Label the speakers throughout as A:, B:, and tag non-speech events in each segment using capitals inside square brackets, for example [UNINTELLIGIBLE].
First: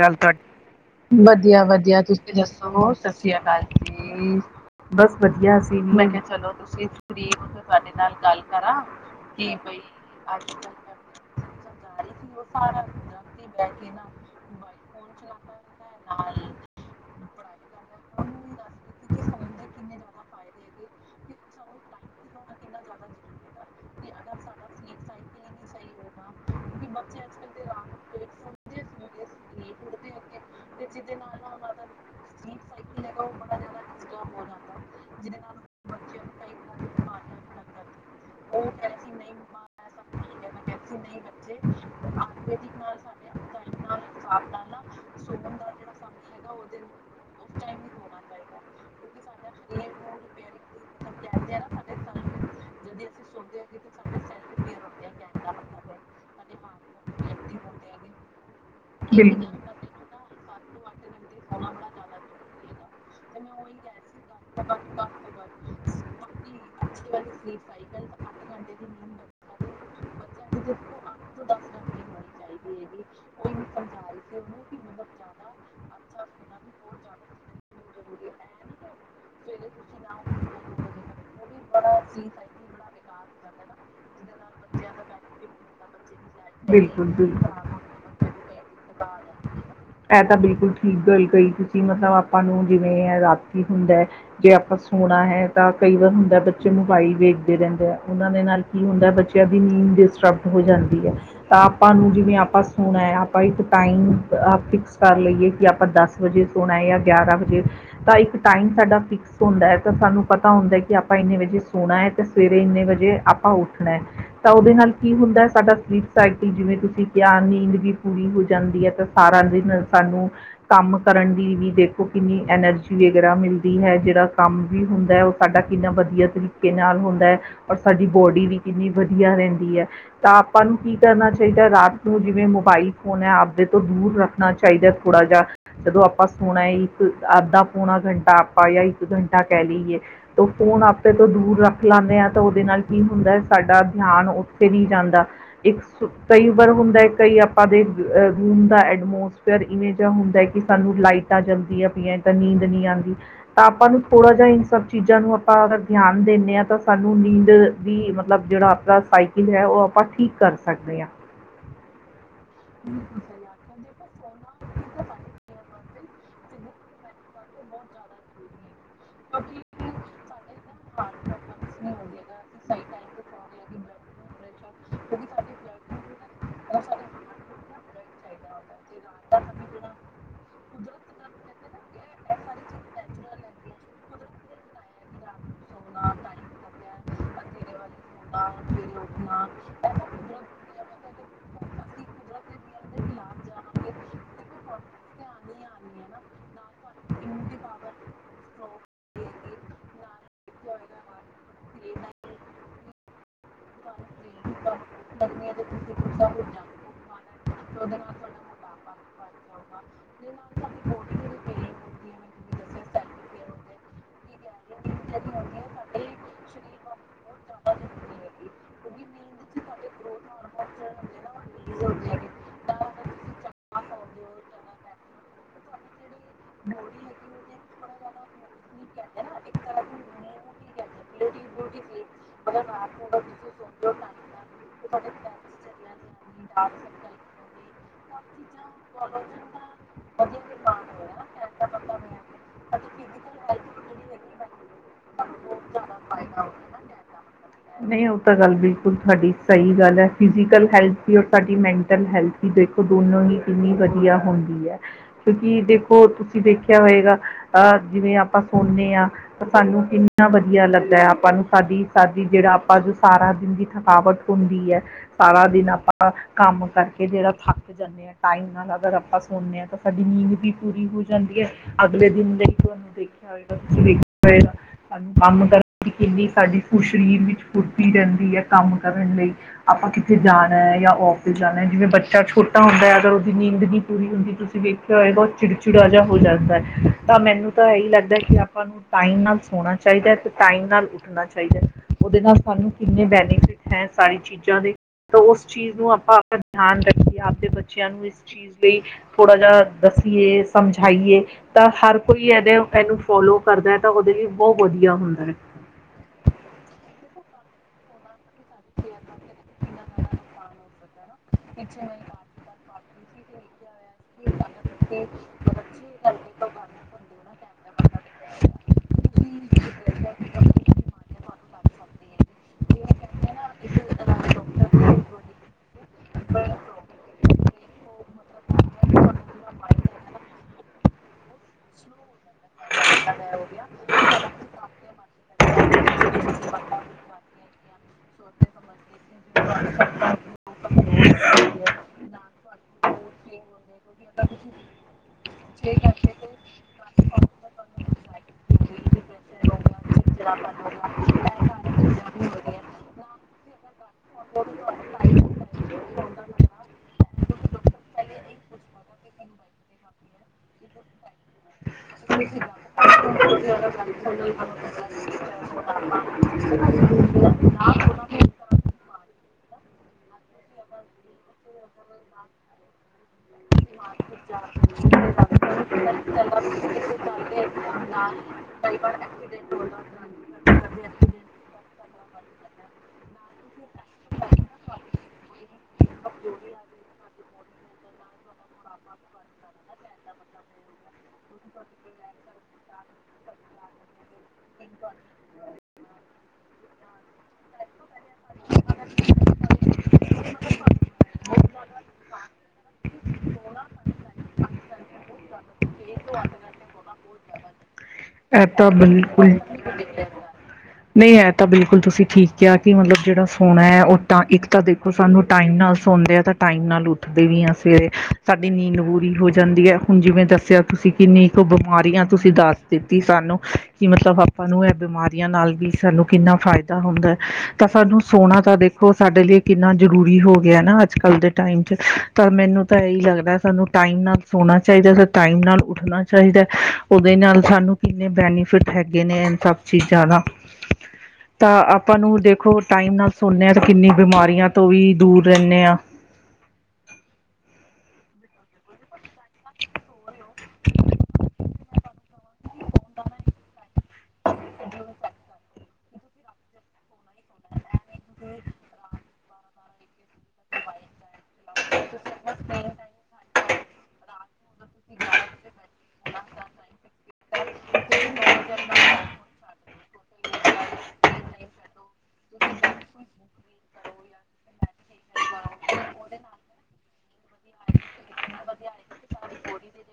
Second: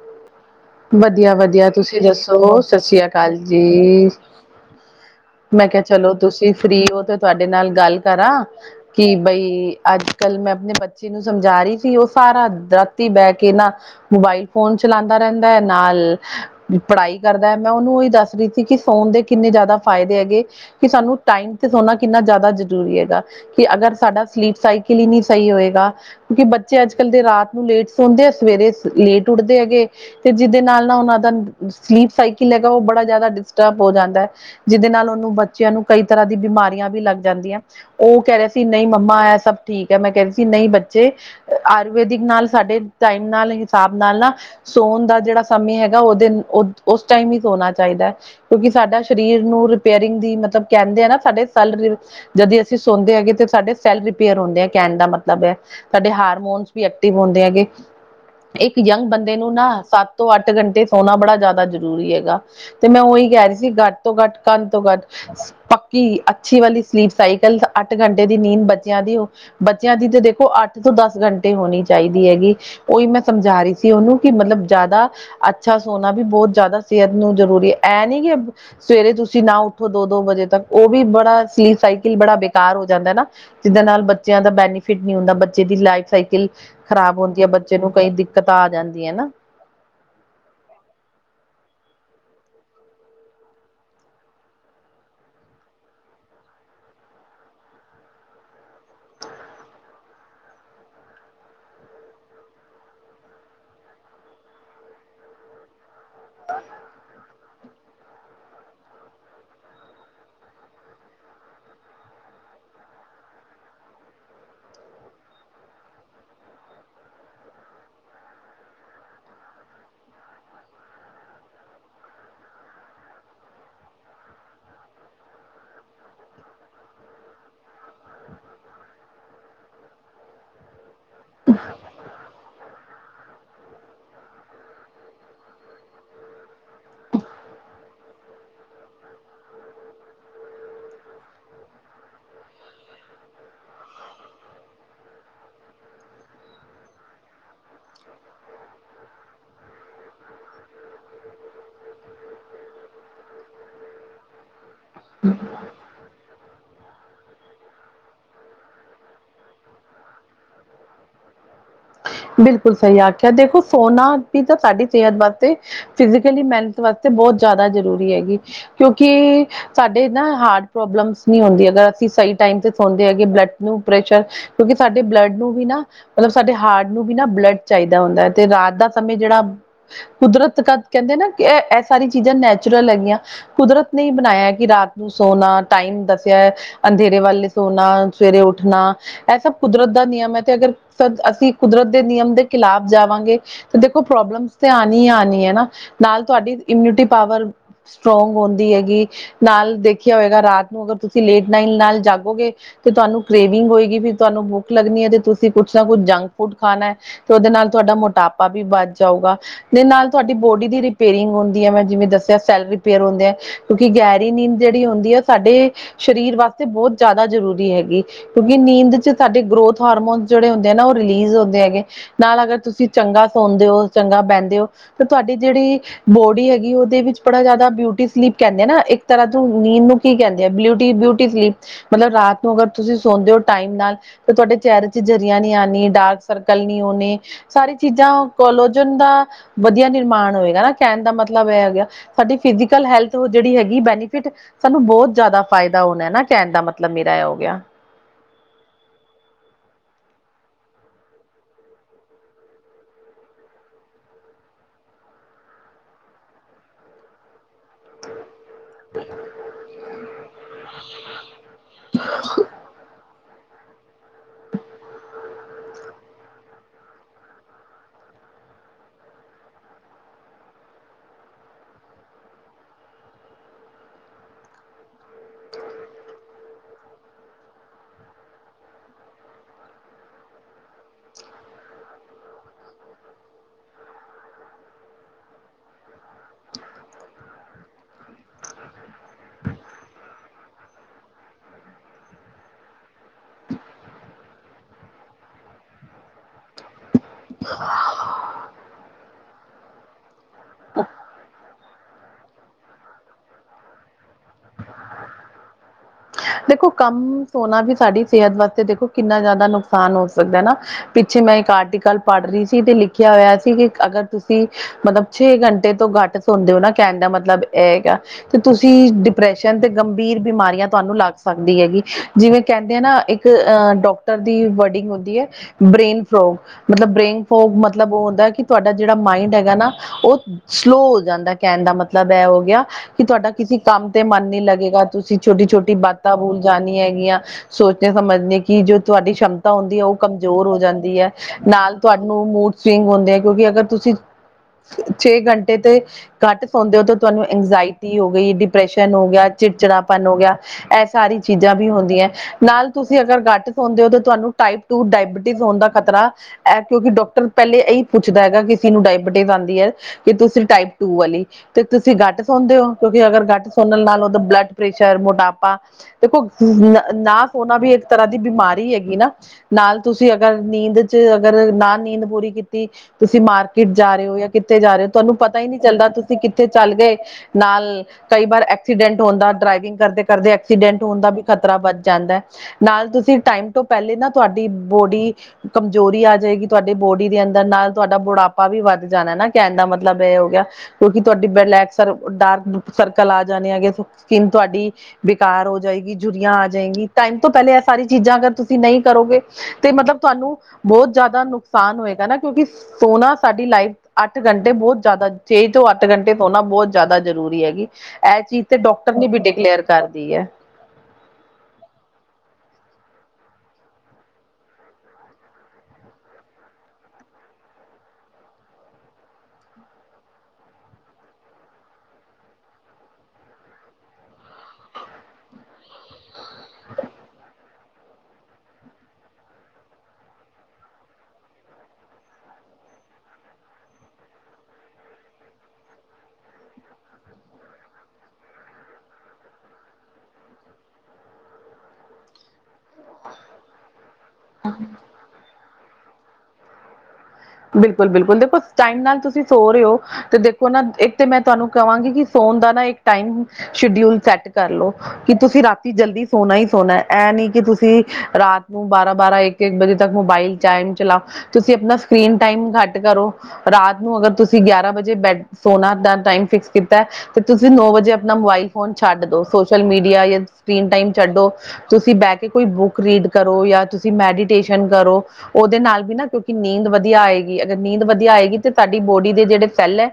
A: ਚੱਲ ਤੱਕ
B: ਵਧੀਆ ਵਧੀਆ ਤੁਸੀਂ ਦੱਸੋ ਸਤਿ ਸ੍ਰੀ ਅਕਾਲ ਜੀ ਮੈਂ ਕਿਹਾ ਚਲੋ ਤੁਸੀਂ ਫਰੀ ਹੋ ਤੇ ਤੁਹਾਡੇ ਨਾਲ ਗੱਲ ਕਰਾਂ ਕਿ ਬਈ ਅੱਜ ਕੱਲ੍ਹ ਮੈਂ ਆਪਣੇ ਬੱਚੇ ਨੂੰ ਸਮਝਾ ਰਹੀ ਸੀ ਉਹ ਸਾਰਾ ਰਾਤੀਂ ਬਹਿ ਕੇ ਨਾ ਮੋਬਾਇਲ ਫੋਨ [UNINTELLIGIBLE] ਨਾਲ ਪੜ੍ਹਾਈ ਕਰਦੈ, ਮੈਂ ਓਨੂੰ ਓਈ ਦੱਸ ਹੀ ਸੀ ਕਿ ਸੌਣ ਦੇ ਕਿੰਨੇ ਜ਼ਿਆਦਾ ਫ਼ਾਇਦੇ ਹੈਗੇ! ਕਿ ਸਾਨੂੰ ਟਾਈਮ ਤੇ ਸੌਣਾ ਕਿੰਨਾ ਜਾਦਾ ਜ਼ਰੂਰੀ ਹੈਗਾ! ਕਿ ਅਗਰ ਸਾਡਾ ਸਲੀਪ ਸਾਈਕਿਲ ਈ ਨੀ ਸਈ ਹੋਏਗਾ ਕਿ ਬੱਚੇ ਅੱਜ-ਕੱਲ੍ਹ ਦੇ ਰਾਤ ਨੂੰ ਲੇਟ ਸੌਂਦੇ ਆ, ਸਵੇਰੇ ਸ ਲੇਟ ਉੱਠਦੇ ਹੈਗੇ! ਤੇ ਜਿਹਦੇ ਨਾਲ ਨਾ ਓਨਾਂ ਦਾ ਸਲੀਪ ਸਾਈਕਲ ਹੈਗਾ, ਓ ਬੜਾ ਜਾਦਾ ਡਿਸ ਟਰਬ ਹੋ ਜਾਂਦਾ ਐ, ਜਿਦੇ ਨਾਲ ਓਨੂੰ ਬੱਚਿਆਂ ਨੂੰ ਕਈ ਤਰ੍ਹਾਂ ਦੀ ਬਿਮਾਰੀਆਂ ਵੀ ਲੱਗ ਜਾਂਦੀਆਂ! ਉਹ ਕੇਹ ਰੇਆ ਸੀ, ਨਈ ਮੰਮਾ, ਏ ਸਭ ਠੀਕ ਏ! ਮੈਂ ਕੇਹ ਰੀ ਸੀ, ਨਈ ਬੱਚੇ ਆਰੁਵੈਦਿਕ ਨਾਲ, ਸਾਡੇ ਟਾਈਮ ਨਾਲ ਹਿਸਾਬ ਨਾਲ ਨਾ ਸੌਣ ਦਾ ਜਿਹੜਾ ਸਮੇਂ ਹੈਗਾ, ਓ ਦਿਨ ਓ ਓਸ ਟਾਈਮ ਈ ਸੌਣਾ ਚਾਹੀਦਾ। ਕਿਉਂਕਿ ਸਾਡਾ ਸ਼ਰੀਰ ਨੂੰ ਰਿਪੇਅਰਿੰਗ ਦੀ ਮਤਲਬ ਕੈਂਦੇ ਆ ਨਾ ਸਾਡੇ ਸਲ ਜਦੇ ਅਸੀਂ ਸੌਂਦੇ ਹੈਗੇ, ਤੇ ਸਾਡੇ ਸੈਲ ਰਿਪੇਅਰ ਹੁੰਦੇ ਆ, ਕਹਿਣ ਦਾ ਮਤਲਬ ਐ। ਸਾਡੇ ਹਾਰਮੋਨਸ ਵੀ ਐਕਟਿਵ ਹੋਂਦੇ ਹੈਗੇ, ਇੱਕ ਯੰਗ ਬੰਦਾ ਨਾ, ਸੱਤ ਤੋਂ ਅੱਠ ਘੰਟੇ ਸੋਣਾ ਬੜਾ ਜਾਦਾ ਜ਼ਰੂਰੀ ਹੈਗਾ! ਤੇ ਮੈਂ ਓਇ ਕੇਹ ਰਈ ਸੀ, ਗਟ ਤੋਂ ਗਟ, ਕਣ ਤੋਂ ਘੱਟ ਪੱਕੀ ਅੱਛੀ ਵਾਲੀ ਸਲੀਪ ਸਾਈਕਲ ਤਾਂ ਅੱਠ ਘੰਟੇ ਦੀ ਨੀਂਦ ਬੱਚਿਆਂ ਦੀ ਹੋ ਬੱਚਿਆਂ ਦੀ ਤੇ ਦੇਖੋ, ਅੱਠ ਤੋਂ ਦਸ ਘੰਟੇ ਹੋਣੀ ਚਾਹੀਦੀ ਹੈਗੀ, ਉਈ ਮੈਂ ਸਮਝਾ ਰਹੀ ਸੀ! ਵੀ ਓ ਨੀ ਕਿ, ਮਤਲਬ ਜਾਦਾ ਅੱਛਾ ਸੋਣਾ ਵੀ ਬਹੁਤ ਜਾਦਾ ਸੇਹਤ ਨੂੰ ਜ਼ਰੂਰੀ ਐ, ਐ ਨੀ ਕਿ ਸਵੇਰੇ ਤੁਸੀਂ ਨਾ ਉੱਠੋ ਦੋ-ਦੋ ਵਜੇ ਤੱਕ, ਓ ਵੀ ਬੜਾ ਸਲੀਪ ਸਾਈਕਿਲ ਬੜਾ ਬੇਕਾਰ ਹੋ ਜਾਂਦਾ ਨਾ! ਜਿੱਦੇ ਨਾਲ ਬੱਚਿਆਂ ਦਾ ਬੈਨੀਫਿਟ ਨੀ ਹੁੰਦਾ, ਬੱਚੇ ਦੀ ਲਾਈਫ ਸਾਈਕਿਲ ਖ਼ਰਾਬ ਹੋਂਦੀ ਆ, ਬੱਚੇ ਨੂੰ ਕਈ ਦਿੱਕਤਾਂ ਆ ਜਾਂਦੀਆਂ ਨਾ।
A: ਐ ਤਾਂ ਬਿਲਕੁਲ ਠੀਕ ਗੱਲ ਕਈ ਤੁਸੀਂ, ਮਤਲਬ ਆਪਾਂ ਨੂੰ ਜਿਵੇਂ ਐ ਰਾਤੀ ਹੁੰਦਾ ਜੇ ਆਪਾਂ ਸੌਣਾ ਹੈ ਤਾਂ ਕਈ ਵਾਰ ਹੁੰਦਾ ਬੱਚੇ ਮੌਬਾਇਲ ਵੇਖਦੇ ਰਹਿੰਦੇ ਆ, ਓਨਾਂ ਦੇ ਨਾਲ ਕੀ ਹੁੰਦਾ ਬੱਚਿਆਂ ਦੀ ਨੀਂਦ ਡਿਸਟਰਬਡ ਹੋ ਜਾਂਦੀ। ਤਾਂ ਆਪਾਂ ਨੂੰ ਜਿਵੇਂ ਸੌਣੈ, ਆਪਾਂ ਇੱਕ ਟਾਈਮ ਆ ਫਿਕਸ ਕਰ ਲਈਏ ਕਿ ਆਪਾਂ ਦਸ ਵਜੇ ਸੌਣਾ ਜਾਂ ਗਿਆਰਾਂ ਵਜੇ! ਤਾਂ ਇੱਕ ਟਾਈਮ ਸਾਡਾ ਫਿਕਸ ਹੁੰਦਾ ਐ, ਤਾਂ ਸਾਨੂੰ ਪਤਾ ਹੁੰਦਾ ਕਿ ਆਪਾਂ ਇੰਨੇ ਵਜੇ ਸੋਣਾ ਐ! ਤੇ ਸਵੇਰੇ ਇੰਨੇ ਵਜੇ ਆਪਾਂ ਉੱਠਨੈ! ਤਾਂ ਉਹਦੇ ਨਾਲ ਕੀ ਹੁੰਦਾ, ਸਾਡਾ ਸਲੀਪ ਸਾਈਕਿਲ ਜਿਵੇਂ ਤੁਸੀਂ ਕਿਆ, ਨੀਂਦ ਵੀ ਪੂਰੀ ਹੋ ਜਾਂਦੀ ਐ, ਤਾਂ ਸਾਰਾ ਦਿ ਮਿਲ ਸਾਨੂੰ ਕੰਮ ਕਰਨ ਦੀ ਵੀ ਦੇਖੋ ਕਿੰਨੀ ਐਨਰਜੀ ਵੈਗਰਾ ਮਿਲਦੀ ਹੈ, ਜਿਹੜਾ ਕੰਮ ਵੀ ਹੁੰਦਾ ਆ ਸਾਡਾ ਕਿੰਨਾ ਵਧੀਆ ਤਰੀਕੇ ਨਾਲ ਹੋਂਦਾ, ਔਰ ਸਾਡੀ ਬੋਡੀ ਵੀ ਕਿੰਨੀ ਵਧੀਆ ਰੈਂਦੀ ਆ ਤਾਂ ਆਪਾਂ ਨੂੰ ਕੀ ਕਰਨਾ ਚਾਹੀਦਾ, ਰਾਤ ਨੂੰ ਜਿਵੇਂ ਮੋਬਾਈਲ ਫੋਨ ਆ, ਆਪਦੇ ਤੋਂ ਦੂਰ ਰੱਖ ਰੱਖਣਾ ਚਾਈਦਾ ਥੋੜਾ ਜਾ ਜਦੋਂ ਆਪਾਂ ਸੋਣਾ ਇੱਕ ਅੱਧਾ-ਪੌਣਾ ਘੰਟਾ ਆਪਾਂ ਜਾਂ ਇੱਕ ਘੰਟਾ ਕਹਿ ਲਈਏ- ਓ ਫੋਨ ਆਪੇ ਤੋਂ ਦੂਰ ਰੱਖ ਲੈਂਦੇ ਆ, ਤਾਂ ਉਹਦੇ ਨਾਲ ਕੀ ਹੁੰਦਾ, ਸਾਡਾ ਧਿਆਨ ਉਥੇ ਨਈ ਜਾਂਦਾ। ਇੱਕ ਸੁ, ਕਈ ਵਾਰ ਹੁੰਦਾ, ਕਈ ਆਪਾਂ ਦੇ ਰੂਮ ਦਾ ਐਡਮੋਸ ਫਿਆਰ ਇਵੇਂ ਜਿਆ ਹੁੰਦਾ ਐ ਕਿ ਸਾਨੂੰ ਲਾਈਟਾਂ ਜਗਦੀਆਂ ਪਈਆਂ ਤਾਂ ਨੀਂਦ ਨਈ ਆਂਦੀ! ਤਾਂ ਆਪਾਂ ਨੂੰ ਥੋੜਾ ਜਾ ਇਨ ਸਭ ਚੀਜ਼ਾਂ ਨੂੰ, ਆਪਾਂ ਅਗਰ ਧਿਆਨ ਦੇਣੇ ਆਂ ਤਾਂ ਸਾਨੂੰ ਨੀਂਦ ਵੀ ਮਤਲਬ ਜੇੜਾ ਆਪਣਾ ਸਾਈਕਿਲ ਐ, ਓ ਆਪਾਂ ਠੀਕ ਕਰ ਸਕਦੇ ਆਂ।
B: ਬਿਲਕੁਲ ਸਈ ਆਖਿਆ, ਦੇਖੋ, ਸੋਨਾ ਵੀ ਤਾਂ ਸਾਡੀ ਸੇਹਤ ਵਾਸਤੇ ਫਿਜ਼ਕਲੀ ਮਿਹਨਤ ਵਾਸਤੇ ਬੌਤ ਜਾਦਾ ਜ਼ਰੂਰੀ ਹੈਗੀ, ਕਿਉਂਕਿ ਸਾਡੇ ਨਾ ਹਾਰਟ ਪ੍ਰੋਬਲਮਸ ਨਈ ਹੋਂਦੀ, ਅਗਰ ਅਸੀਂ ਸਈ ਟਾਈਮ ਤੇ ਸੋਂਂਦੇ ਹੈਗੇ, ਬਲੱਡ ਨੂੰ ਪ੍ਰੈਸ਼ਰ ਕਿਉਂਕਿ ਸਾਡੇ ਬਲੱਡ ਨੂੰ ਵੀ ਨਾ, ਮਤਲਬ ਸਾਡੇ ਹਾਰਟ ਉਹ ਨੂੰ ਵੀ ਨਾ ਬਲੱਡ ਚਾਹੀਦਾ ਹੋਂਦਾ ਐ ਤੇ ਰਾਤ ਦਾ ਸਮੇਂ ਜੇੜਾ ਕੁਦਰਤ ਕਾ ਕਹਿੰਦੇ ਨਾ ਕਿ ਸਾਰੀ ਚੀਜ਼ਾਂ ਨੈਚੁਰਲ ਹੈਗੀਆਂ ਕੁਦਰਤ ਨੇ ਬਣਾਇਆ ਕਿ ਰਾਤ ਨੂੰ ਸੋਣਾ ਟਾਇਮ ਦੱਸਿਆ ਹੋਐ ਅੰਧੇਰੇ ਵੇਲੇ ਸੋਣਾ, ਸਵੇਰੇ ਉੱਠਣਾ ਇਹ ਸਭ ਕੁਦਰਤ ਦਾ ਨਿਯਮ ਏ ਤੇ ਅਗਰ ਅਸੀਂ ਕੁਦਰਤ ਦੇ ਨਿਯਮ ਦੇ ਖਿਲਾਫ਼ ਜਾਵਾਂਗੇ ਤੇ ਦੇਖੋ ਪ੍ਰੋਬਲਮਸ ਤੇ ਆਣ ਆਣੀ ਹੀ ਆਣੀ ਹੈ ਨਾ ਨਾਲ ਤੁਹਾਡੀ ਇਮਿਊਨਿਟੀ ਪਾਵਰ ਸਟਰੋਂਗ ਹੁੰਦੀ ਹੈਗੀ। ਨਾਲ ਦੇਖਿਆ ਹੋਏਗਾ ਰਾਤ ਨੂੰ ਅਗਰ ਤੁਸੀਂ ਲੇਟ ਨਾਈਟ ਨਾਲ ਜਾਗੋਗੇ ਤੇ ਤੁਹਾਨੂੰ ਕੇਵਿੰਗ ਹੋਏਗੀ ਫ ਤੁਹਾਨੂੰ ਬੁੱਖ ਲੱਗਣੀ ਏ ਤੇ ਤੁਸੀਂ ਕੁੱਛ ਨਾ ਕੁੱਝ ਜੰਕ ਫੂਡ ਖਾਣਾ ਏ ਤੇ ਉਹਦੇ ਨਾਲ ਤੁਹਾਡਾ ਮੋਟਾਪਾ ਵੀ ਵੱਧ ਜਾਊਗਾ। ਦੇ ਨਾਲ ਤੁਹਾਡੀ ਬੋਡੀ ਦੀ ਰਿਪੇਅਰਿੰਗ ਹੁੰਦੀ ਹੈ ਮੈਂ ਜਿਵੇਂ ਦੱਸਿਆ ਸੈੱਲ ਰਿਪੇਅਰ ਹੁੰਦੇ ਐ ਕਿਉਂਕਿ ਗਹਿਰੀ ਨੀਂਦ ਜਿਹੜੀ ਹੁੰਦੀ ਆ ਉਹ ਸਾਡੇ ਸਰੀਰ ਵਾਸਤੇ ਬਹੁਤ ਜ਼ਿਆਦਾ ਜ਼ਰੂਰੀ ਹੈਗੀ। ਕਿਉਂਕਿ ਨੀਂਦ ਚ ਸਾਡੇ ਗਰੋਥ ਹਾਰਮੋਨ ਜਿਹੜੇ ਹੁੰਦੇ ਆ ਨਾ ਉਹ ਰਿਲੀਜ਼ ਹੁੰਦੇ ਹੈਗੇ। ਨਾਲ ਅਗਰ ਤੁਸੀਂ ਚੰਗਾ ਸੌਦੇ ਹੋ ਚੰਗਾ ਬਹਿੰਦੇ ਹੋ ਤਾਂ ਤੁਹਾਡੀ ਜਿਹੜੀ ਬੋਡੀ ਹੈਗੀ ਉਹਦੇ ਬੜਾ ਜ਼ਿਆਦਾ ਬਿਊਟੀ ਸਲੀਪ ਕਹਿੰਦੇ ਨਾ ਇੱਕ ਤਰ੍ਹਾਂ ਤ ਨੀਂਦ ਨੂੰ ਕੀ ਕਹਿੰਦੇ ਆ ਬਿਊਟੀ- ਬਿਊਟੀ ਸਲੀਪ ਮਤਲਬ ਰਾਤ ਨੂੰ ਅਗਰ ਤੁਸੀਂ ਸੌਦੇ ਹੋ ਟਾਈਮ ਨਾਲ ਤੇ ਤੁਹਾਡੇ ਚਿਹਰੇ ਚ ਜਰੀਆਂ ਨੀ ਆਣੀ ਡਾਰਕ ਸਰਕਲ ਨਹੀਂ ਹੋਣੇ। ਸਾਰੀ ਚੀਜ਼ਾਂ ਕੋਲੋਜਨ ਦਾ ਵਧੀਆ ਨਿਰਮਾਣ ਹੋਵੇਗਾ ਨਾ ਕਹਿਣ ਦਾ ਮਤਲਬ ਸਾਡੀ ਫਿਜ਼ਕਲ ਹੈਲਥ ਜਿਹੜੀ ਹੈਗੀ ਬੈਨੀਫਿਟ ਸਾਨੂੰ ਬਹੁਤ ਜ਼ਿਆਦਾ ਫਾਇਦਾ ਹੋਣਾ ਨਾ ਕਹਿਣ ਦਾ ਮਤਲਬ ਮੇਰਾ ਐ ਹੋ ਗਿਆ।
A: ਨਹੀਂ ਉਹ ਤਾਂ ਗੱਲ ਬਿਲਕੁਲ ਤੁਹਾਡੀ ਸਹੀ ਗੱਲ ਹੈ ਫਿਜੀਕਲ ਹੈਲਥ ਵੀ ਔਰ ਤੁਹਾਡੀ ਮੈਂਟਲ ਹੈਲਥ ਕਿ ਦੇਖੋ ਦੋਨੋਂ ਹੀ ਕਿੰਨੀ ਵਧੀਆ ਹੁੰਦੀ ਏ। ਕਿਉਂਕਿ ਦੇਖੋ ਤੁਸੀਂ ਦੇਖਿਆ ਹੋਏਗਾ। ਅ ਜਿਵੇਂ ਆਪਾਂ ਸੁਣੇ ਆ ਤਾ ਸਾਨੂੰ ਕਿੰਨਾ ਵਧੀਆ ਲੱਗਦਾ ਏ ਆਪਾਂ ਨੂੰ ਸਾਡੀ ਸਾਡੀ ਜਿਹੜਾ ਆਪਾਂ ਜੋ ਸਾਰਾ ਦਿਨ ਦੀ ਥਕਾਵਟ ਹੁੰਦੀ ਹੈ ਸਾਰਾ ਦਿਨ ਆਪਾਂ ਕੰਮ ਕਰਕੇ ਜਿਹੜਾ ਥੱਕ ਜਾਨੇ ਆ। ਟਾਈਮ ਨਾਲ ਅਗਰ ਆਪਾਂ ਸੌਣੇ ਆ ਤਾਂ ਸਾਡੀ ਨੀਂਦ ਵੀ ਪੂਰੀ ਹੋ ਜਾਂਦੀ ਏ। ਅਗਲੇ ਦਿਨ ਦੇ ਤੁਹਾਨ ਦੇਖਿਆ ਹੋਵੇਗਾ ਤੁ ਦੇਖਿਆ ਹੋੲਏਗਾ। ਸਾਨੂੰ ਕੰਮ ਕਰਨ ਦੀ ਕਿੰਨੀ ਸਾਡੀ ਸਰੀਰ ਵਿੱਚ ਫੁਰਤੀ ਰਹਿੰਦੀ ਏ ਕੰਮ ਕਰਨ ਲਈ। ਆਪਾਂ ਕਿੱਥੇ ਜਾਣਾ ਹੈ ਜਾਂ ਔਫਿਸ ਜਾਣਾ ਜਿਵੇਂ ਬੱਚਾ ਛੋਟਾ ਹੁੰਦਾ ਹੈ ਅਗਰ ਉਹਦੀ ਨੀਂਦ ਨਹੀਂ ਪੂਰੀ ਹੁੰਦੀ ਤੁਸੀਂ ਵੇਖ ਖੀਆ ਹੋਏਗਾ ਚਿੜਚਿੜਾ ਜਿਹਾ ਹੋ ਜਾਂਦਾ ਹੈ। ਤਾਂ ਮੈਨੂੰ ਤਾਂ ਇਹੀ ਲੱਗਦਾ ਕਿ ਆਪਾਂ ਨੂੰ ਟਾਈਮ ਨਾਲ ਸੋਣਾ ਚਾਹੀਦਾ ਹੈ ਤੇ ਟਾਈਮ ਨਾਲ ਉੱਠਣਾ ਚਾਹੀ ਚਾਹੀਦੈ। ਉਹਦੇ ਨਾਲ ਸਾਨੂੰ ਕਿੰਨੇ ਬੈਨੀਫਿਟ ਹੈ ਸਾਰੀ ਚੀਜ਼ਾਂ ਦੇ। ਤਾਂ ਉਸ ਚੀਜ਼ ਨੂੰ ਆਪਾਂ ਆਪ ਧਿਆਨ ਰੱਖੀਏ ਆਪਦੇ ਬੱਚਿਆਂ ਨੂੰ ਇਸ ਚੀਜ਼ ਲਈ ਥੋੜ੍ਹਾ ਜਿਹਾ ਦੱਸੀਏ ਸਮਝਾਈਏ ਤਾਂ ਹਰ ਕੋਈ ਇਹਦੇ ਇਹਨੂੰ ਫੋਲੋ ਕਰਦਾ ਹੈ ਉਹਦੇ ਲਈ ਬਹੁਤ ਵਧੀਆ ਹੁੰਦਾ ਹੈ।
B: ਦੇਖੋ ਕੰਮ, ਸੋਨਾ ਵੀ ਸਾਡੀ ਸਿਹਤ ਵਾਸਤੇ ਤੇ ਦੇਖੋ ਕਿੰਨਾ ਜ਼ਿਆਦਾ ਨੁਕਸਾਨ ਹੋ ਸਕਦਾ ਨਾਂ ਪਿੱਛੇ ਮੈਂ ਇੱਕ ਆਰਟੀਕਲ ਪੜ੍ਹ ਰਹੀ ਸੀ, ਤੇ ਲਿਖ ਥੀਆ ਹੋਯਾ ਸੀ ਕਿ ਅਗਰ ਤੁਸੀਂ ਮਤਲਬ ਛੇ ਘੰਟੇ ਤੋਂ ਘੱਟ ਸੋਣਦੇ ਹੋ ਨਾਂ ਕਹਿਣ ਦਾ ਮਤਲਬ ਇਹ ਹੈਗਾ। ਤੇ ਤੁਸੀਂ ਡਿਪਰੈਸ਼ਨ ਤੇ ਗੰਭੀਰ ਬਿਮਾਰੀਆਂ ਤੁਹਾਨੂੰ ਲੱਗ ਸਕਦੀ ਹੈਗੀ। ਜਿਵੇਂ ਕਹਿੰਦੇ ਆ ਨਾਂ ਇੱਕ ਅਹ ਡਾਕਟਰ ਦੀ ਵਰਡਿੰਗ ਹੁੰਦੀ ਹੈ। ਬ੍ਰੇਨ ਫੋਗ ਮਤਲਬ ਬ੍ਰੇਨ ਫੋਗ ਮਤਲਬ ਉਹ ਹੁੰਦਾ ਕਿ ਤੁਹਾਡਾ ਜਿਹੜਾ ਮਾਈੰਡ ਹੈਗਾ ਨਾ ਉਹ ਸਲੋਅ ਹੋ ਜਾਂਦਾ ਕਹਿਣ ਦਾ ਮਤਲਬ ਇਹ ਹੋ ਗਿਆ। ਕਿ ਤੁਹਾਡਾ ਕਿਸੇ ਕੰਮ ਤੇ ਮਨ ਨੀ ਲੱਗੇਗਾ ਤੁਸੀਂ ਛੋਟੀ-ਛੋਟੀ ਬਾਤਾਂ ਬੁਲ ਜਾਣੀ ਹੈਗੀਆਂ। ਸੋਚਣੇ ਸਮਝਣੇ ਕਿ ਜੋ ਤੁਹਾਡੀ ਸ਼ਮਤਾ ਹੁੰਦੀ ਹੈ। ਉਹ ਕਮਜ਼ੋਰ ਹੋ ਜਾਂਦੀ ਹੈ। ਨਾਲ ਤੁਹਾਨੂੰ ਮੂਡ ਸਵਿੰਗ ਹੁੰਦੇ ਹੈ ਕਿਉਂਕਿ ਅਗਰ ਤੁਸੀਂ ਛੇ ਘੰਟੇ ਤੇ ਘੱਟ ਸੌਦੇ ਹੋ ਤਾਂ ਤੁਹਾਨੂੰ ਇੰਗਜਾਇਟੀ ਹੋ ਗਈ, ਡਿਪਰੈਸ਼ਨ ਹੋ ਗਿਆ, ਚਿੜਚਿੜਾਪਨ ਹੋ ਗਿਆ। ਐਸ- ਚੀਜ਼ਾਂ ਵੀ ਹੁੰਦੀਆਂ। ਨਾਲ ਤੁਸੀਂ ਅਗਰ ਘੱਟ ਸੌਦੇ ਹੋ ਤਾਂ ਤੁਹਾਨੂੰ ਟਾਈਪ ਟੂ ਡਾਇਬਟੀਜ਼ ਹੋਣ ਦਾ ਖ਼ਤਰਾ ਏ। ਇਹ ਕਿਉਂਕਿ ਡਾਕਟਰ ਪਹਿਲੇ ਇਹੀ ਪੁੱਛਦਾ ਹੈਗਾ ਕਿਸੇ ਨੂੰ ਡਾਇਬਟੀਜ਼ ਆਉਂਦੀ ਹੈ। ਕਿ ਤੁਸੀਂ ਟਾਈਪ ਟੂ ਵਾਲੀ, ਤੇ ਤੁਸੀਂ ਘੱਟ ਸੋਂਦੇ ਹੋ ਕਿਉਂਕਿ ਅਗਰ ਘੱਟ ਸੁਣਨ ਨਾਲ, ਉਹਦਾ ਬਲੱਡ ਪ੍ਰੈਸ਼ਰ, ਮੋਟਾਪਾ ਦੇਖੋ ਨਾਂ ਸੋਣਾ ਵੀ ਇੱਕ ਤਰਾਂ ਦੀ ਬਿਮਾਰੀ ਹੈਗੀ ਨਾਂ। ਨਾਲ ਤੁਸੀਂ ਅਗਰ ਨੀਂਦ'ਚ ਅਗਰ ਨਾ ਨੀਂਦ ਪੂਰੀ ਕੀਤੀ ਤੁਸੀਂ ਮਾਰਕੀਟ ਜਾ ਰਹੇ ਹੋ ਜਾਂ ਕਿੱਥੇ ਜਾ ਰਹੇ ਹੋ। ਤੁਹਾਨੂੰ ਪਤਾ ਹੀ ਨਹੀਂ ਚੱਲਦਾ, ਤੁਸੀਂ ਕਿੱਥੇ ਚੱਲ ਗਏ। ਨਾਲ ਕਈ ਵਾਰ ਐਕਸੀਡੈਂਟ ਹੁੰਣਦਾ ਡਰਾਈਵਿੰਗ ਕਰਦੇ-ਕਰਦੇ। ਐਕਸੀਡੈਂਟ ਹੋਣ ਦਾ ਵੀ ਖ਼ਤਰਾ ਵੱਧ ਜਾਂਦਾ ਹੈ, ਨਾਲ ਤੁਸੀਂ ਟਾਈਮ ਤੋਂ ਪਹਿਲੇ ਨਾਂ ਤੁਹਾਡੀ ਬੋਡੀ ਕਮਜ਼ੋਰੀ ਆ ਜਾਏਗੀ ਤੁਹਾਡੀ ਬੋਡੀ ਦੇ ਅੰਦਰ ਨਾਲ ਤੁਹਾਡਾ ਬੁਢਾਪਾ ਵੀ ਵੱਧ ਜਾਣਾ ਨਾਂ ਕਹਿਣ ਦਾ ਮਤਲਬ ਇਹ ਹੈਗਾ। ਕਿਉਂਕਿ ਤੁਹਾਡੀੇ ਬਲੈਕ ਸਰ ਡਾਰਕ ਸਰਕਲ ਆ ਜਾਣੇ ਹੈਗੇ, ਸਕਿਨ ਤੁਹਾਡੀ ਬੇਕਾਰ ਹੋ ਜਾਏਗੀ ਝੁਰੀਆਂ ਆ ਜਾਏਗੀ। ਟਾਈਮ ਤੋਂ ਪਹਿਲੇ ਇਹ ਸਾਰੀ ਚੀਜ਼ਾਂ ਅਗਰ ਤੁਸੀਂ ਨਹੀਂ ਕਰੋਗੇ। ਤੇ ਮਤਲਬ ਤੁਹਾਨੂੰ ਬੋਤ ਜ਼ਿਆਦਾ ਨੁਕਸਾਨ ਹੋਏਗਾ ਨਾਂ ਕਿਉਂਕਿ ਸੋਣਾ ਸਾਡੀ ਲਾਈਫ ਅੱਠ ਘੰਟੇ ਬੋਤ ਜ਼ਿਆਦਾ ਛੇ ਤੋਂ ਅੱਠ ਘੰਟੇ ਸੋਣਾ ਬੋਤ ਜ਼ਿਆਦਾ ਜ਼ਰੂਰੀ ਹੈਗੀ। ਇਹ ਚੀਜ਼ ਤੇ
A: ਤਾਂ
B: ਡਾਕਟਰ ਨੇਂ ਵੀ
A: ਬਿਲਕੁਲ
B: ਡਿਕਲੇਅਰ ਕਰਦੀ ਹੈ।
A: ਨਹੀਂ ਇਹ ਤਾਂ ਬਿਲਕੁਲ ਤੁਸੀਂ ਠੀਕ ਕਿਹਾ ਕਿ ਮਤਲਬ ਜਿਹੜਾ ਸੋਣਾ ਹੈ ਉਹ ਤਾਂ ਇੱਕ ਤਾਂ ਦੇਖੋ ਸਾਨੂੰ ਟਾਈਮ ਨਾਲ ਸੋਣਦੇ ਹੋ ਤਾਂ ਟਾਈਮ ਨਾਲ ਉੱਠਦੇ ਵੀ ਹਾਂ ਸਵੇਰੇ ਸਾਡੀ ਨੀਂਦ ਪੂਰੀ ਹੋ ਜਾਂਦੀ ਹੈ, ਹੁਣ ਜਿਵੇਂ ਦੱਸਿਆ ਤੁਸੀਂ ਕਿੰਨੀ ਕੁ ਬਿਮਾਰੀਆਂ ਤੁਸੀਂ ਦੱਸ ਦਿੱਤੀ ਸਾਨੂੰ, ਕਿ ਮਤਲਬ ਆਪਾਂ ਨੂੰ ਇਹ ਬਿਮਾਰੀਆਂ ਨਾਲ ਵੀ ਸਾਨੂੰ ਕਿੰਨਾ ਫਾਇਦਾ ਹੁੰਦਾ ਹੈ। ਤਾਂ ਸਾਨੂੰ ਸੋਣਾ ਤਾਂ ਦੇਖੋ ਸਾਡੇ ਲਈ ਕਿੰਨਾ ਜ਼ਰੂਰੀ ਹੋ ਗਿਆ ਨਾਂ ਅੱਜ-ਕੱਲ ਦੇ ਟਾਈਮ'ਚ। ਤਾਂ ਮੈਨੂੰ ਤਾਂ ਇਹੀ ਲੱਗਦਾ ਸਾਨੂੰ ਟਾਈਮ ਨਾਲ ਸੋਣਾ ਚਾਹੀਦਾ ਸਾਨੂੰ ਟਾਈਮ ਨਾਲ ਉੱਠਣਾ ਚਾਹੀਦਾ ਉਹਦੇ ਨਾਲ ਸਾਨੂੰ ਕਿੰਨੇ ਬੈਨੀਫਿਟ ਹੈਗੇ ਨੇਂ ਇਹਨਾਂ ਸਭ ਚੀਜ਼ਾਂ ਦਾ। ਤਾਂ ਆਪਾਂ ਨੂੰ ਦੇਖੋ ਟਾਈਮ ਨਾਲ ਸੋਣੇ ਹਾਂ ਤਾਂ ਕਿੰਨੀ ਬਿਮਾਰੀਆਂ ਤੋਂ ਵੀ ਦੂਰ ਰਹਿੰਦੇ ਹਾਂ।
B: ਬਿਲਕੁਲ-ਬਿਲਕੁਲ ਦੇਖੋ ਟਾਈਮ ਨਾਲ ਤੁਸੀਂ ਸੋ ਰਹੇ ਹੋ ਤੇ ਦੇਖੋ ਨਾ ਇੱਕ ਤੇ ਮੈਂ ਤੁਹਾਨੂੰ ਕਹਾਂਗੀ ਕਿ ਸੋਣ ਦਾ ਨਾਂ ਇੱਕ ਟਾਈਮ ਸ਼ਡਿਊਲ ਸੈੱਟ ਕਰ ਲੋ ਕਿ ਤੁਸੀਂ ਰਾਤੀ ਜਲਦੀ ਸੋਣਾ ਹੀ ਸੋਣਾ। ਇਹ ਨੀ ਕਿ ਤੁਸੀਂ ਰਾਤ ਨੂੰ ਬਾਰਾਂ-ਬਾਰਾਂ ਇੱਕ-ਇੱਕ ਵਜੇ ਤੱਕ ਮੋਬਾਈਲ ਚਾਈਮ ਚਲਾਓ ਤੁਸੀਂ ਆਪਣਾ ਸਕਰੀਨ ਟਾਈਮ ਘੱਟ ਕਰੋ ਰਾਤ ਨੂੰ ਅਗਰ ਤੁਸੀਂ ਗਿਆਰਾਂ ਵਜੇ ਬੈ ਸੋਣਾ ਤਾਂ ਟਾਈਮ ਫਿਕਸ ਕੀਤਾ ਤੇ ਤੁਸੀਂ ਨੋ ਵਜੇ ਆਪਣਾ ਮੋਬਾਇਲ ਫੋਨ ਛੱਡ ਦੋ ਸੋਸ਼ਲ ਮੀਡੀਆ ਜਾਂ। ਸਕਰੀਨ ਟਾਈਮ ਛੱਡੋ ਤੁਸੀਂ ਬੈਕ ਤਸੀਂ ਕੋਈ ਬੁੱਕ ਰੀਡ ਕਰੋ ਜਾਂ ਤੁਸੀਂ ਮੈਡੀਟੇਸ਼ਨ ਕਰੋ ਉਹਦੇ ਨਾਲ ਵੀ ਕਿਉਂਕਿ ਨੀਂਦ ਵਧੀ ਆ ਆਏਗੀ ਅਗਰ ਨੀਂਦ ਵਧੀਆ ਆਏਗੀ 'ਤੇ ਤੁਹਾਡੀ ਬੋਡੀ ਦੇ ਜਿਹੜੇ ਫੈਲ ਐ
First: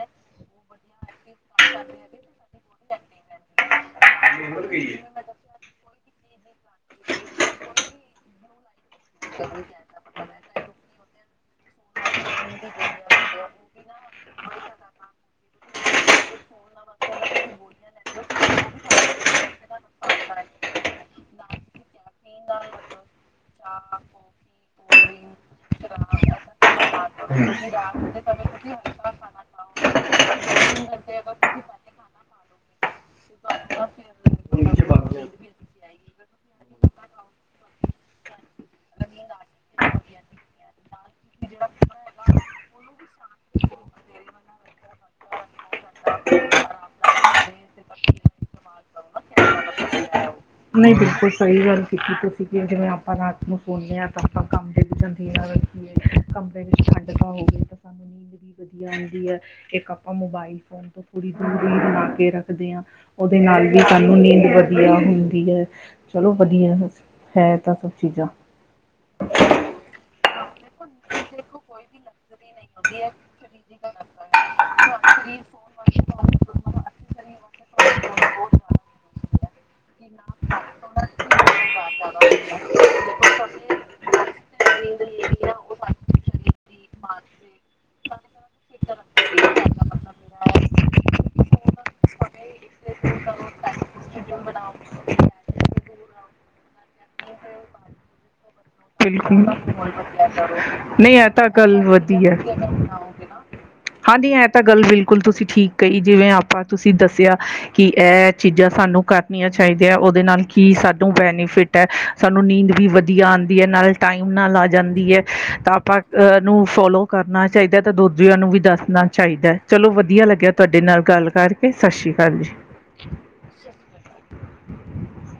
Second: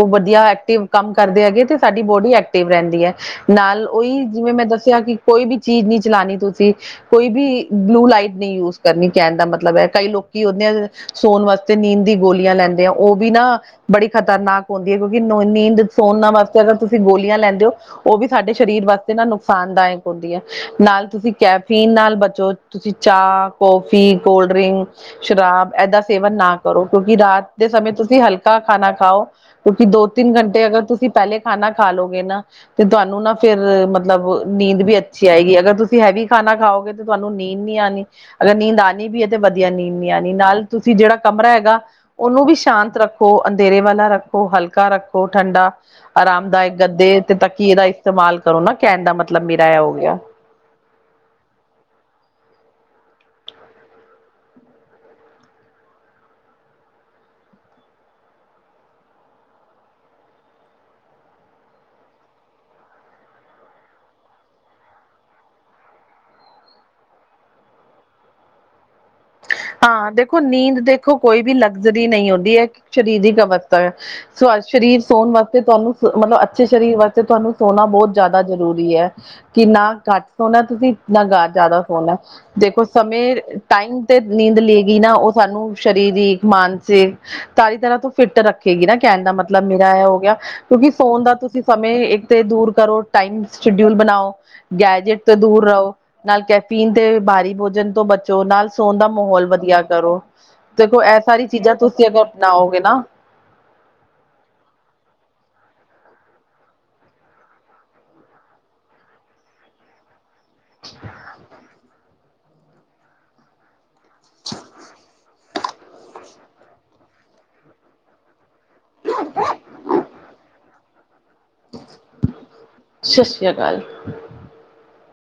B: ਉਹ ਵਧੀਆ ਐਕਟਿਵ ਕੰਮ ਕਰਦੇ ਹੈਗੇ ਤੇ ਸਾਡੀ ਬੋਡੀ ਐਕਟਿਵ ਰਹਿੰਦੀ ਹੈ। ਨਾਲ ਉਹੀ ਜਿਵੇਂ ਮੈਂ ਦੱਸਿਆ ਕਿ ਕੋਈ ਵੀ ਚੀਜ਼ ਨਹੀਂ ਚਲਣੀ ਤੁਸੀਂ ਕੋਈ ਵੀ ਬਲੂ ਲਾਈਟ ਨਹੀਂ ਯੂ ਕਰਨੀ ਕਹਿਣ ਦਾ ਮਤਲਬ ਹੈ, ਕਈ ਲੋਕੀ ਉਹਦੇ ਸੋਣ ਵਾਸਤੇ ਨੀਂਦ ਦੀ ਗੋਲੀਆਂ ਲੈਂਦੇ ਆ ਉਹ ਵੀ ਨਾ ਬੜੀ ਖ਼ਤਰਨਾਕ ਹੁੰਦੀ ਹੈ, ਕਿਉਂਕਿ ਨੀਂਦ ਸੋਣਨਾ ਵਾਸਤੇ ਅਗਰ ਤੁਸੀਂ ਗੋਲੀਆਂ ਲੈਂਦੇ ਹੋ। ਉਹ ਵੀ ਸਾਡੇ ਸਰੀਰ ਵਾਸ ਤੇ ਨਾ ਨੁਕਸਾਨ ਦਾਇਕ ਹੁੰਦੀ ਹੈ, ਨਾਲ ਤੁਸੀਂ ਕੈਫੀਨ ਨਾਲ ਬਚੋ ਤੁਸੀਂ ਚਾਹ ਕੌਫੀ, ਕੋਲਡ ਡਰਿੰਕ, ਸ਼ਰਾਬ ਏਦਾਂ ਸੇਵਨ ਨਾ ਕਰੋ ਕਿਉਂਕਿ ਰਾਤ ਦੇ ਸਮੇਂ ਤੁਸੀਂ ਹਲਕਾ ਖਾਣਾ ਖਾਓ। ਕਿਉਂਕਿ ਦੋ- ਤਿੰਨ ਘੰਟੇ ਅਗਰ ਤੁਸੀਂ ਪਹਿਲੇ ਖਾਣਾ ਖਾ ਲੋਗੇ ਨਾ 'ਤੇ ਤੁਹਾਨੂੰ ਨਾ ਫੇਰ ਮਤਲਬ ਨੀਂਦ ਵੀ ਅੱਛੀ ਆਏਗੀ ਅਗਰ ਤੁਸੀਂ ਹੈਵੀ ਖਾਣਾ ਖਾਓਗੇ ਤੇ ਤੁਆਨੂੰ ਨੀਂਦ ਨੀ ਆਣੀ, ਅਗਰ ਨੀਂਦ ਆਣੀ ਵੀ ਐ ਤੇ ਵਧੀਆ ਨੀਂਦ ਨੀਂ ਆਣੀ। ਨਾਲ ਤੁਸੀਂ ਜੇੜਾ ਕਮਰਾ ਹੈਗਾ ਉਨੂੰ ਵੀ ਸ਼ਾਂਤ ਰੱਖੋ, ਅੰਧੇਰੇ ਵਾਲਾ ਰੱਖੋ। ਹਲਕਾ ਰੱਖੋ ਠੰਡਾ ਆਰਾਮ ਦਾਇਕ ਗੱਦੇ ਤੇ ਤੱਕੀਏ ਦਾ ਇਸਤੇਮਾਲ ਕਰੋ ਨਾਂ ਕੈਣ ਦਾ ਮਤਲਬ ਮੇਰਾ ਐ ਹੋ ਗਿਆ।
A: ਨਈਂ, ਬਿਲਕੁਲ ਸਈ ਗੱਲ ਕੀਤੀ ਤੁਸੀਂ ਕਿ ਜਿਵੇਂ ਆਪਾਂ ਰਾਤ ਨੂੰ ਸੋਂਣੇ ਆਂ ਤਾਂ ਆਪਾਂ ਕੰਮ ਦੇ ਵਿੱਚ ਅੰਧੇਰਾ ਰੱਖੀਏ ਕਮਰੇ ਵਿੱਚ ਠੰਡ ਤਾਂ ਹੋਵੇ ਤਾਂ ਸਾਨੂੰ ਨੀਂਦ ਵੀ ਵਧੀਆ ਆਂਦੀ ਐ, ਇੱਕ ਆਪਾਂ ਮੋਬਾਈਲ ਫੋਨ ਤੋਂ ਥੋੜੀ ਦੂਰੀ ਬਣਾ ਕੇ ਰੱਖਦੇ ਆਂ, ਓਦੇ ਨਾਲ ਵੀ ਸਾਨੂੰ ਨੀਂਦ ਵਧੀਆ ਹੁੰ ਦੀ ਹੈ, ਚਲੋ ਵਧੀਆ ਹੈ, [UNINTELLIGIBLE] ਤਾਂ ਸਭ ਚੀਜ਼ਾਂ।
B: ਹਾਂ, ਦੇਖੋ, ਦੇਖੋ ਕੋਈ ਲਗਜ਼ਰੀ ਨਈਂ ਹੁੰਦੀ ਐ, ਸਰੀਰਕ ਅਵਸਥਾ ਸ਼ ਸਰੀਰ ਸੌਣ ਵਾਸਤੇ ਤੁਆਨੂੰ ਸ ਮਤਲਬ ਅੱਛੇ ਸਰੀਰ ਵਾਸਤੇ ਤੁਆਨੂੰ ਸੋਣਾ ਬੋਤ ਜ਼ਿਆਦਾ ਜ਼ਰੂਰੀ ਐ। ਕਿ ਨਾਂ ਘੱਟ ਸੋਣਾ ਤੁਸੀਂ, ਨਾ ਜ਼ਿਆਦਾ ਸੋਣਾ। ਦੇਖੋ ਸਮੇਂ, ਟਾਈਮ ਤੇ ਨੀਂਦ ਲੇਗੀ ਨਾਂ ਓ ਸਾਨੂੰ ਸਰੀਰਕ, ਮਾਨਸਿਕ ਤਾਰੀ ਤਰ੍ਹਾਂ ਤੋਂ ਫਿੱਟ ਰੱਖੇਗੀ ਨਾਂ ਕੈਣ ਦਾ ਮਤਲਬ ਮੇਰਾ ਐ ਹੋ ਗਿਆ ਕਿਉਂਕਿ ਫੋਨ ਦਾ ਤੁਸੀਂ ਸਮੇਂ ਇੱਕ ਤੇ ਦੂਰ ਕਰੋ ਟਾਈਮ ਸ਼ਡਿਊਲ ਬਣਾਓ ਗੈਜਟ ਤੋਂ ਦੂਰ ਰਔ, ਨਾਲੇ ਕੈਫੀਨ ਤੇ ਬਾਹਰੀ ਭੋਜਨ ਤੋਂ ਬਚੋ, ਨਾਲ ਸੋਨ
A: ਬਿਲਕੁਲ
B: ਮਾਹੌਲ ਵਧੀਆ ਕਰੋ, ਦੇਖੋ
A: ਨਹੀਂ
B: ਏ
A: ਇਹ
B: ਸਾਰੀ
A: ਤਾਂ
B: ਚੀਜ਼ਾਂ
A: ਗੱਲ
B: ਤੁਸੀਂ ਅਗਰ
A: ਵਧੀਆ
B: ਅਪਣਾਓਗੇ ਨਾ
A: ਹਾਂਜੀ, ਹੈ ਤਾਂ ਗੱਲ ਬਿਲਕੁਲ ਤੁਸੀਂ ਠੀਕ ਕਈ, ਜਿਵੇਂ ਆਪਾਂ ਤੁਸੀਂ ਦੱਸਿਆ ਕਿ ਏ ਚੀਜ਼ਾਂ ਸਾਨੂੰ ਕਰ ਣੀਆਂ ਚਾਈਦੀਆਂ ਓਦੇ ਨਾਲ ਕੀ ਸਾਨੂੰ ਬੈਨੀਫਿਟ ਐ, ਸਾਨੂੰ ਨੀਂਦ ਵੀ ਆਂਦ ਨਾਲੇ ਟਾਈਮ ਨਾਲ ਆ ਜਾਂਦੀ ਐ, ਤਾਂ ਆਪਾਂ ਅ ਨੂੰ ਫੋਲੋ ਕਰਨਾ ਚਾਈਦਾ ਤਾਂ ਦੂਜਿਆਂ ਨੂੰ ਵੀ ਦੱਸ ਚਾਈਦਾ। ਚਲੋ ਵਧੀਆ ਲੱਗਿਆ ਤੁਆਡੇ ਨਾਲ ਗੱਲ ਕਰਕੇ, ਸਸ ਸ਼੍ਰੀ ਕਾਲ ਜੀ।
B: ਸਸ ਸ਼੍ਰੀਆ ਕਾਲ।